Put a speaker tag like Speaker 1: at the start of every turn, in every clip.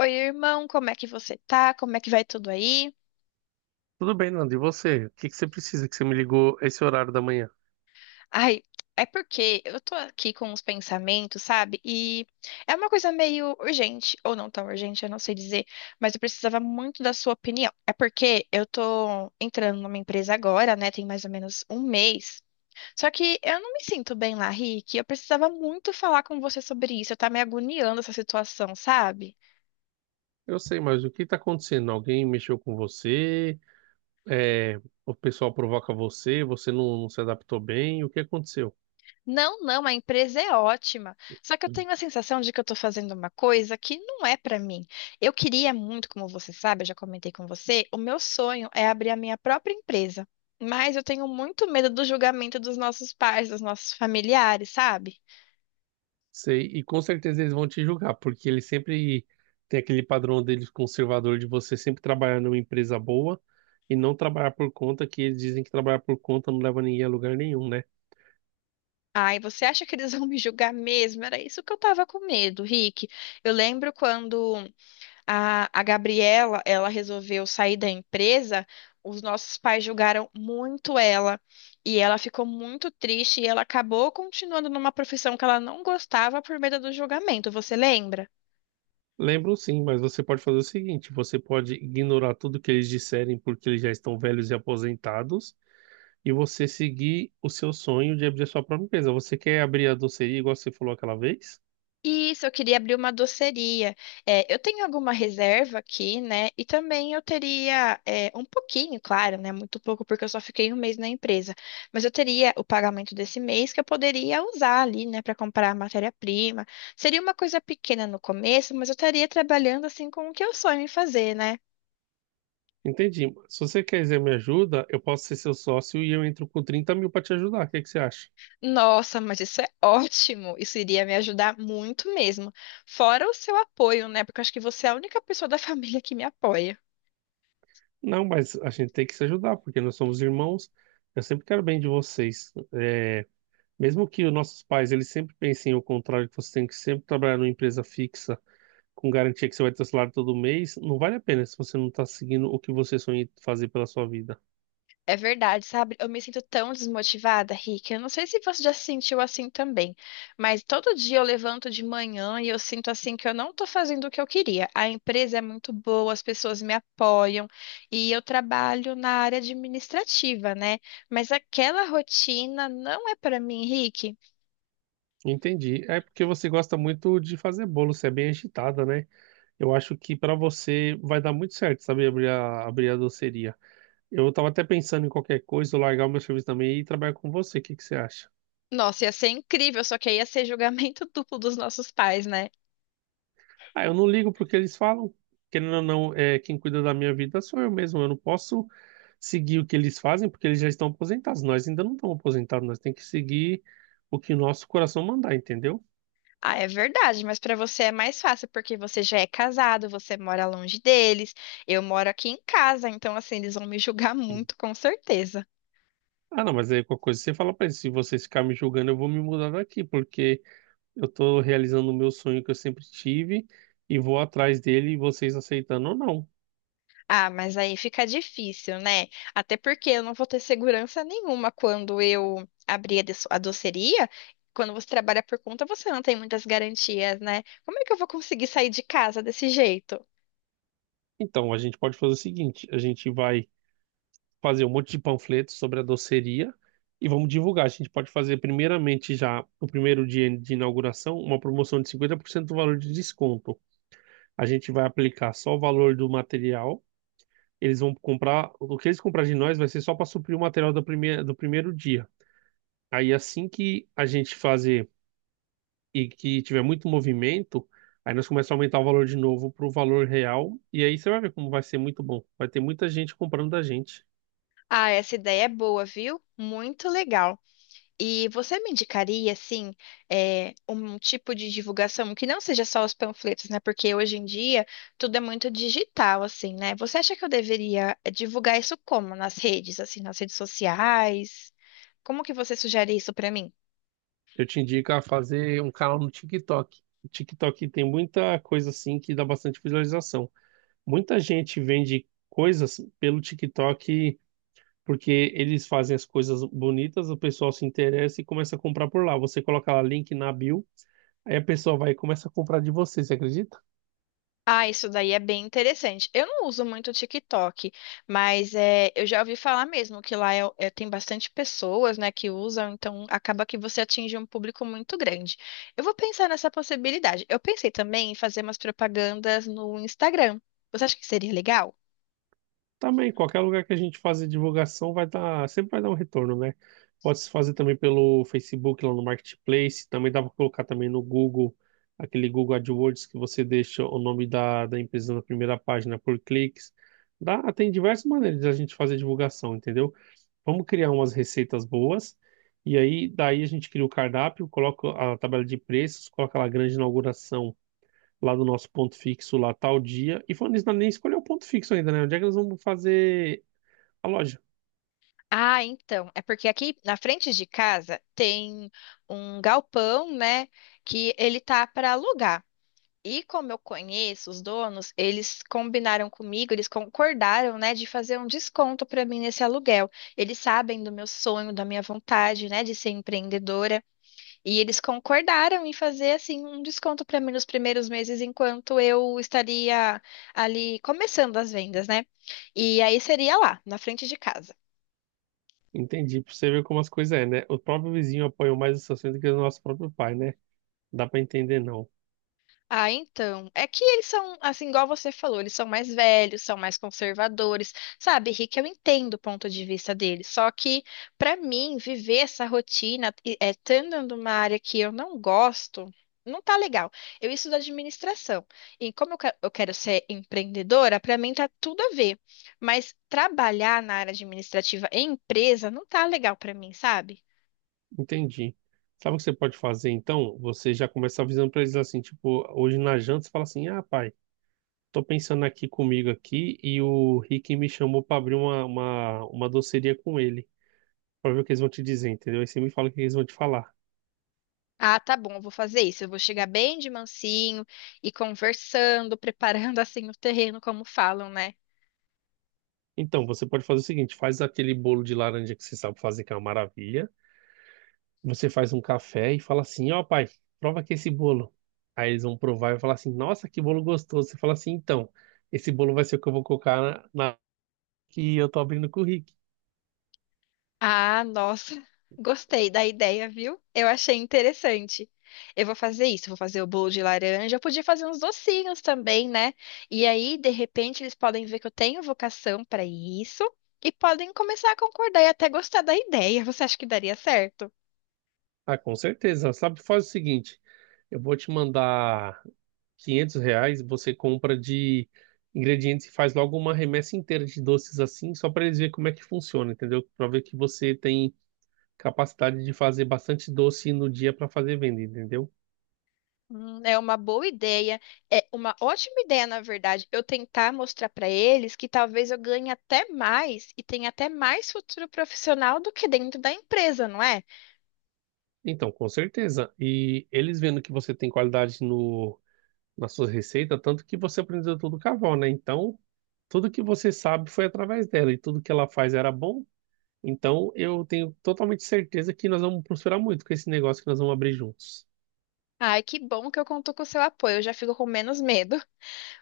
Speaker 1: Oi, irmão, como é que você tá? Como é que vai tudo aí?
Speaker 2: Tudo bem, Nando. E você? O que que você precisa que você me ligou esse horário da manhã?
Speaker 1: Ai, é porque eu tô aqui com uns pensamentos, sabe? E é uma coisa meio urgente, ou não tão urgente, eu não sei dizer, mas eu precisava muito da sua opinião. É porque eu tô entrando numa empresa agora, né? Tem mais ou menos um mês. Só que eu não me sinto bem lá, Rick. Eu precisava muito falar com você sobre isso. Eu tá me agoniando essa situação, sabe?
Speaker 2: Eu sei, mas o que está acontecendo? Alguém mexeu com você? É, o pessoal provoca você? Você não se adaptou bem? O que aconteceu?
Speaker 1: Não, não, a empresa é ótima. Só que eu tenho a sensação de que eu estou fazendo uma coisa que não é para mim. Eu queria muito, como você sabe, eu já comentei com você, o meu sonho é abrir a minha própria empresa. Mas eu tenho muito medo do julgamento dos nossos pais, dos nossos familiares, sabe?
Speaker 2: Sei, e com certeza eles vão te julgar, porque eles sempre têm aquele padrão deles conservador de você sempre trabalhar numa empresa boa e não trabalhar por conta, que eles dizem que trabalhar por conta não leva ninguém a lugar nenhum, né?
Speaker 1: Ai, você acha que eles vão me julgar mesmo? Era isso que eu tava com medo, Rick. Eu lembro quando a Gabriela, ela resolveu sair da empresa. Os nossos pais julgaram muito ela e ela ficou muito triste e ela acabou continuando numa profissão que ela não gostava por medo do julgamento. Você lembra?
Speaker 2: Lembram sim, mas você pode fazer o seguinte: você pode ignorar tudo que eles disserem porque eles já estão velhos e aposentados, e você seguir o seu sonho de abrir a sua própria empresa. Você quer abrir a doceria igual você falou aquela vez?
Speaker 1: Isso, eu queria abrir uma doceria. É, eu tenho alguma reserva aqui, né? E também eu teria um pouquinho, claro, né? Muito pouco, porque eu só fiquei um mês na empresa. Mas eu teria o pagamento desse mês que eu poderia usar ali, né? Para comprar matéria-prima. Seria uma coisa pequena no começo, mas eu estaria trabalhando assim com o que eu sonho em fazer, né?
Speaker 2: Entendi. Se você quiser me ajuda, eu posso ser seu sócio e eu entro com 30 mil para te ajudar. O que que você acha?
Speaker 1: Nossa, mas isso é ótimo! Isso iria me ajudar muito mesmo. Fora o seu apoio, né? Porque eu acho que você é a única pessoa da família que me apoia.
Speaker 2: Não, mas a gente tem que se ajudar, porque nós somos irmãos. Eu sempre quero bem de vocês. Mesmo que os nossos pais eles sempre pensem o contrário, que você tem que sempre trabalhar numa empresa fixa com garantia que você vai ter salário todo mês, não vale a pena se você não está seguindo o que você sonha em fazer pela sua vida.
Speaker 1: É verdade, sabe? Eu me sinto tão desmotivada, Rick. Eu não sei se você já se sentiu assim também, mas todo dia eu levanto de manhã e eu sinto assim que eu não tô fazendo o que eu queria. A empresa é muito boa, as pessoas me apoiam e eu trabalho na área administrativa, né? Mas aquela rotina não é pra mim, Rick.
Speaker 2: Entendi. É porque você gosta muito de fazer bolo, você é bem agitada, né? Eu acho que para você vai dar muito certo, sabe, abrir a doceria. Eu estava até pensando em qualquer coisa, eu largar o meu serviço também e ir trabalhar com você. O que que você acha?
Speaker 1: Nossa, ia ser incrível, só que aí ia ser julgamento duplo dos nossos pais, né?
Speaker 2: Ah, eu não ligo pro que eles falam. Querendo ou não, quem cuida da minha vida sou eu mesmo. Eu não posso seguir o que eles fazem porque eles já estão aposentados. Nós ainda não estamos aposentados, nós temos que seguir o que o nosso coração mandar, entendeu?
Speaker 1: Ah, é verdade, mas para você é mais fácil porque você já é casado, você mora longe deles, eu moro aqui em casa, então assim, eles vão me julgar muito, com certeza.
Speaker 2: Ah, não, mas aí qualquer coisa você fala pra eles, se vocês ficarem me julgando, eu vou me mudar daqui, porque eu tô realizando o meu sonho que eu sempre tive e vou atrás dele, vocês aceitando ou não.
Speaker 1: Ah, mas aí fica difícil, né? Até porque eu não vou ter segurança nenhuma quando eu abrir a doceria. Quando você trabalha por conta, você não tem muitas garantias, né? Como é que eu vou conseguir sair de casa desse jeito?
Speaker 2: Então, a gente pode fazer o seguinte, a gente vai fazer um monte de panfletos sobre a doceria e vamos divulgar. A gente pode fazer, primeiramente, já no primeiro dia de inauguração, uma promoção de 50% do valor de desconto. A gente vai aplicar só o valor do material. Eles vão comprar, o que eles comprar de nós vai ser só para suprir o material do primeiro dia. Aí, assim que a gente fazer e que tiver muito movimento, aí nós começamos a aumentar o valor de novo para o valor real. E aí você vai ver como vai ser muito bom. Vai ter muita gente comprando da gente.
Speaker 1: Ah, essa ideia é boa, viu? Muito legal. E você me indicaria, assim, um tipo de divulgação que não seja só os panfletos, né? Porque hoje em dia tudo é muito digital, assim, né? Você acha que eu deveria divulgar isso como? Nas redes, assim, nas redes sociais? Como que você sugere isso pra mim?
Speaker 2: Eu te indico a fazer um canal no TikTok. O TikTok tem muita coisa assim que dá bastante visualização. Muita gente vende coisas pelo TikTok porque eles fazem as coisas bonitas, o pessoal se interessa e começa a comprar por lá. Você coloca lá link na bio, aí a pessoa vai e começa a comprar de você, você acredita?
Speaker 1: Ah, isso daí é bem interessante. Eu não uso muito o TikTok, mas é, eu já ouvi falar mesmo que lá tem bastante pessoas, né, que usam, então acaba que você atinge um público muito grande. Eu vou pensar nessa possibilidade. Eu pensei também em fazer umas propagandas no Instagram. Você acha que seria legal?
Speaker 2: Também, qualquer lugar que a gente fazer divulgação vai dar, sempre vai dar um retorno, né? Pode se fazer também pelo Facebook lá no Marketplace, também dá para colocar também no Google, aquele Google AdWords que você deixa o nome da empresa na primeira página por cliques. Dá, tem diversas maneiras de a gente fazer divulgação, entendeu? Vamos criar umas receitas boas, e aí daí a gente cria o cardápio, coloca a tabela de preços, coloca lá a grande inauguração lá do nosso ponto fixo lá tal dia. E falando nisso, nós nem escolheu o ponto fixo ainda, né? Onde é que nós vamos fazer a loja.
Speaker 1: Ah, então, é porque aqui na frente de casa tem um galpão, né, que ele tá para alugar. E como eu conheço os donos, eles combinaram comigo, eles concordaram, né, de fazer um desconto para mim nesse aluguel. Eles sabem do meu sonho, da minha vontade, né, de ser empreendedora, e eles concordaram em fazer assim um desconto para mim nos primeiros meses enquanto eu estaria ali começando as vendas, né? E aí seria lá, na frente de casa.
Speaker 2: Entendi, pra você ver como as coisas é, né? O próprio vizinho apoiou mais essa cena do que o nosso próprio pai, né? Dá pra entender, não.
Speaker 1: Ah, então. É que eles são, assim, igual você falou, eles são mais velhos, são mais conservadores. Sabe, Rick, eu entendo o ponto de vista deles. Só que, pra mim, viver essa rotina, é, estando numa área que eu não gosto, não tá legal. Eu estudo administração. E como eu quero ser empreendedora, pra mim tá tudo a ver. Mas trabalhar na área administrativa em empresa não tá legal pra mim, sabe?
Speaker 2: Entendi. Sabe o que você pode fazer, então? Você já começa avisando pra eles assim, tipo, hoje na janta você fala assim, ah, pai, tô pensando aqui comigo aqui e o Rick me chamou pra abrir uma doceria com ele, pra ver o que eles vão te dizer, entendeu? Aí você me fala o que eles vão te falar.
Speaker 1: Ah, tá bom, eu vou fazer isso. Eu vou chegar bem de mansinho e conversando, preparando assim o terreno, como falam, né?
Speaker 2: Então, você pode fazer o seguinte, faz aquele bolo de laranja que você sabe fazer, que é uma maravilha. Você faz um café e fala assim: Ó, pai, prova aqui esse bolo. Aí eles vão provar e vão falar assim: Nossa, que bolo gostoso. Você fala assim: Então, esse bolo vai ser o que eu vou colocar na que eu tô abrindo com o Rick.
Speaker 1: Ah, nossa, gostei da ideia, viu? Eu achei interessante. Eu vou fazer isso, vou fazer o bolo de laranja. Eu podia fazer uns docinhos também, né? E aí, de repente, eles podem ver que eu tenho vocação para isso e podem começar a concordar e até gostar da ideia. Você acha que daria certo?
Speaker 2: Ah, com certeza. Sabe, faz o seguinte: Eu vou te mandar R$ 500. Você compra de ingredientes e faz logo uma remessa inteira de doces assim, só para eles verem como é que funciona, entendeu? Para ver que você tem capacidade de fazer bastante doce no dia para fazer venda, entendeu?
Speaker 1: É uma boa ideia, é uma ótima ideia, na verdade, eu tentar mostrar para eles que talvez eu ganhe até mais e tenha até mais futuro profissional do que dentro da empresa, não é?
Speaker 2: Então, com certeza. E eles vendo que você tem qualidade no, na sua receita, tanto que você aprendeu tudo com a avó, né? Então, tudo que você sabe foi através dela e tudo que ela faz era bom. Então, eu tenho totalmente certeza que nós vamos prosperar muito com esse negócio que nós vamos abrir juntos.
Speaker 1: Ai, que bom que eu conto com o seu apoio, eu já fico com menos medo.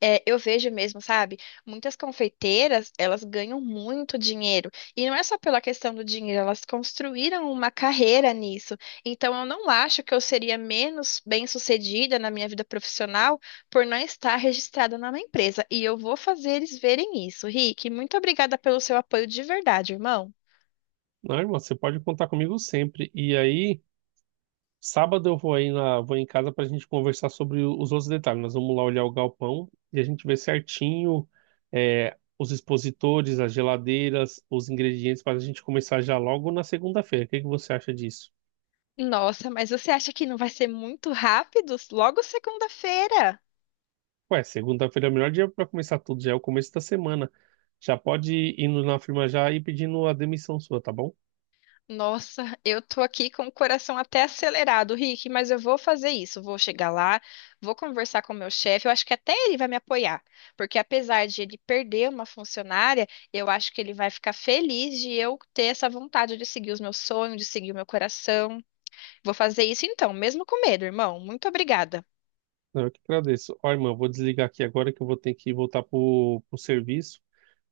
Speaker 1: É, eu vejo mesmo, sabe? Muitas confeiteiras, elas ganham muito dinheiro. E não é só pela questão do dinheiro, elas construíram uma carreira nisso. Então, eu não acho que eu seria menos bem-sucedida na minha vida profissional por não estar registrada numa empresa. E eu vou fazer eles verem isso. Rick, muito obrigada pelo seu apoio de verdade, irmão.
Speaker 2: Não, irmão, você pode contar comigo sempre. E aí. Sábado eu vou aí na, vou em casa para a gente conversar sobre o- os outros detalhes. Nós vamos lá olhar o galpão e a gente vê certinho os expositores, as geladeiras, os ingredientes para a gente começar já logo na segunda-feira. O que que você acha disso?
Speaker 1: Nossa, mas você acha que não vai ser muito rápido? Logo segunda-feira.
Speaker 2: Ué, segunda-feira é o melhor dia para começar tudo, já é o começo da semana. Já pode ir indo na firma já e pedindo a demissão sua, tá bom?
Speaker 1: Nossa, eu tô aqui com o coração até acelerado, Rick, mas eu vou fazer isso. Vou chegar lá, vou conversar com o meu chefe. Eu acho que até ele vai me apoiar, porque apesar de ele perder uma funcionária, eu acho que ele vai ficar feliz de eu ter essa vontade de seguir os meus sonhos, de seguir o meu coração. Vou fazer isso então, mesmo com medo, irmão. Muito obrigada.
Speaker 2: Não, eu que agradeço. Ó, irmã, eu vou desligar aqui agora que eu vou ter que voltar pro serviço,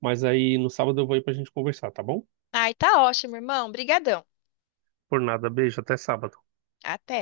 Speaker 2: mas aí no sábado eu vou aí para a gente conversar, tá bom?
Speaker 1: Ai, tá ótimo, irmão. Brigadão.
Speaker 2: Por nada, beijo, até sábado.
Speaker 1: Até.